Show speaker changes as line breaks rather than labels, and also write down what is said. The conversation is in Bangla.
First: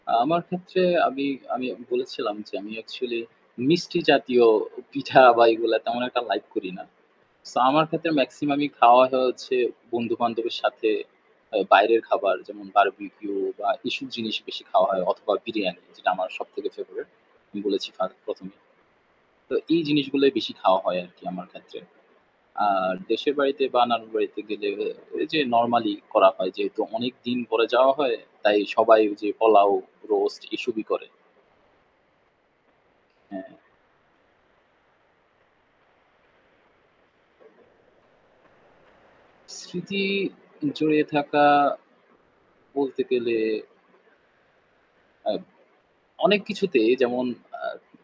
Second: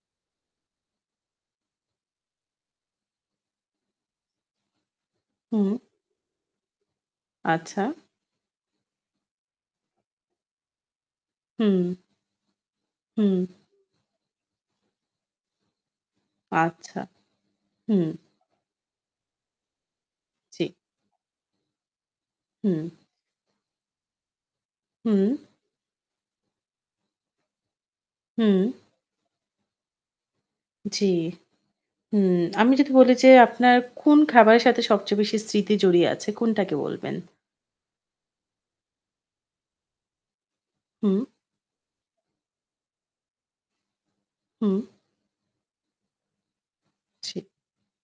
আমার ক্ষেত্রে আমি আমি বলেছিলাম যে আমি অ্যাকচুয়ালি, মিষ্টি জাতীয় পিঠা বা
হুম।
এগুলা তেমন একটা লাইক করি না। সো
আচ্ছা।
আমার ক্ষেত্রে মেক্সিমাম খাওয়া হয় হচ্ছে, বন্ধু-বান্ধবের সাথে আ
হুম।
বাইরের খাবার যেমন বারবিকিউ
হুম।
বা এসব জিনিস বেশি খাওয়া হয় অথবা বিরিয়ানি যেটা আমার সবথেকে
আচ্ছা।
ফেভারাইট। আমি বলেছি
হুম।
১ম এই। তো এই জিনিসগুলোই বেশি
ঠিক।
খাওয়া হয় আরকি আমার ক্ষেত্রে।
হুম।
আর দেশের বাড়িতে বা নানুর বাড়িতে গেলে এ
হুম।
যে নরমালি করা হয়। যেহেতু অনেক দিন পরে যাওয়া হয়, তাই
হুম।
সবাই ঐযে পোলাও, রোস্ট এসবই
জি।
করে।
হু, আমি যদি বলি যে
হ্যাঁ।
আপনার কোন খাবারের সাথে সবচেয়ে বেশি স্মৃতি জড়িয়ে আছে কোনটাকে বলবেন?
স্মৃতি, জড়িয়ে
হুম।
থাকা, বলতে গেলে।
হুম।
আব অনেক কিছুতেই যেমন
জি।
আ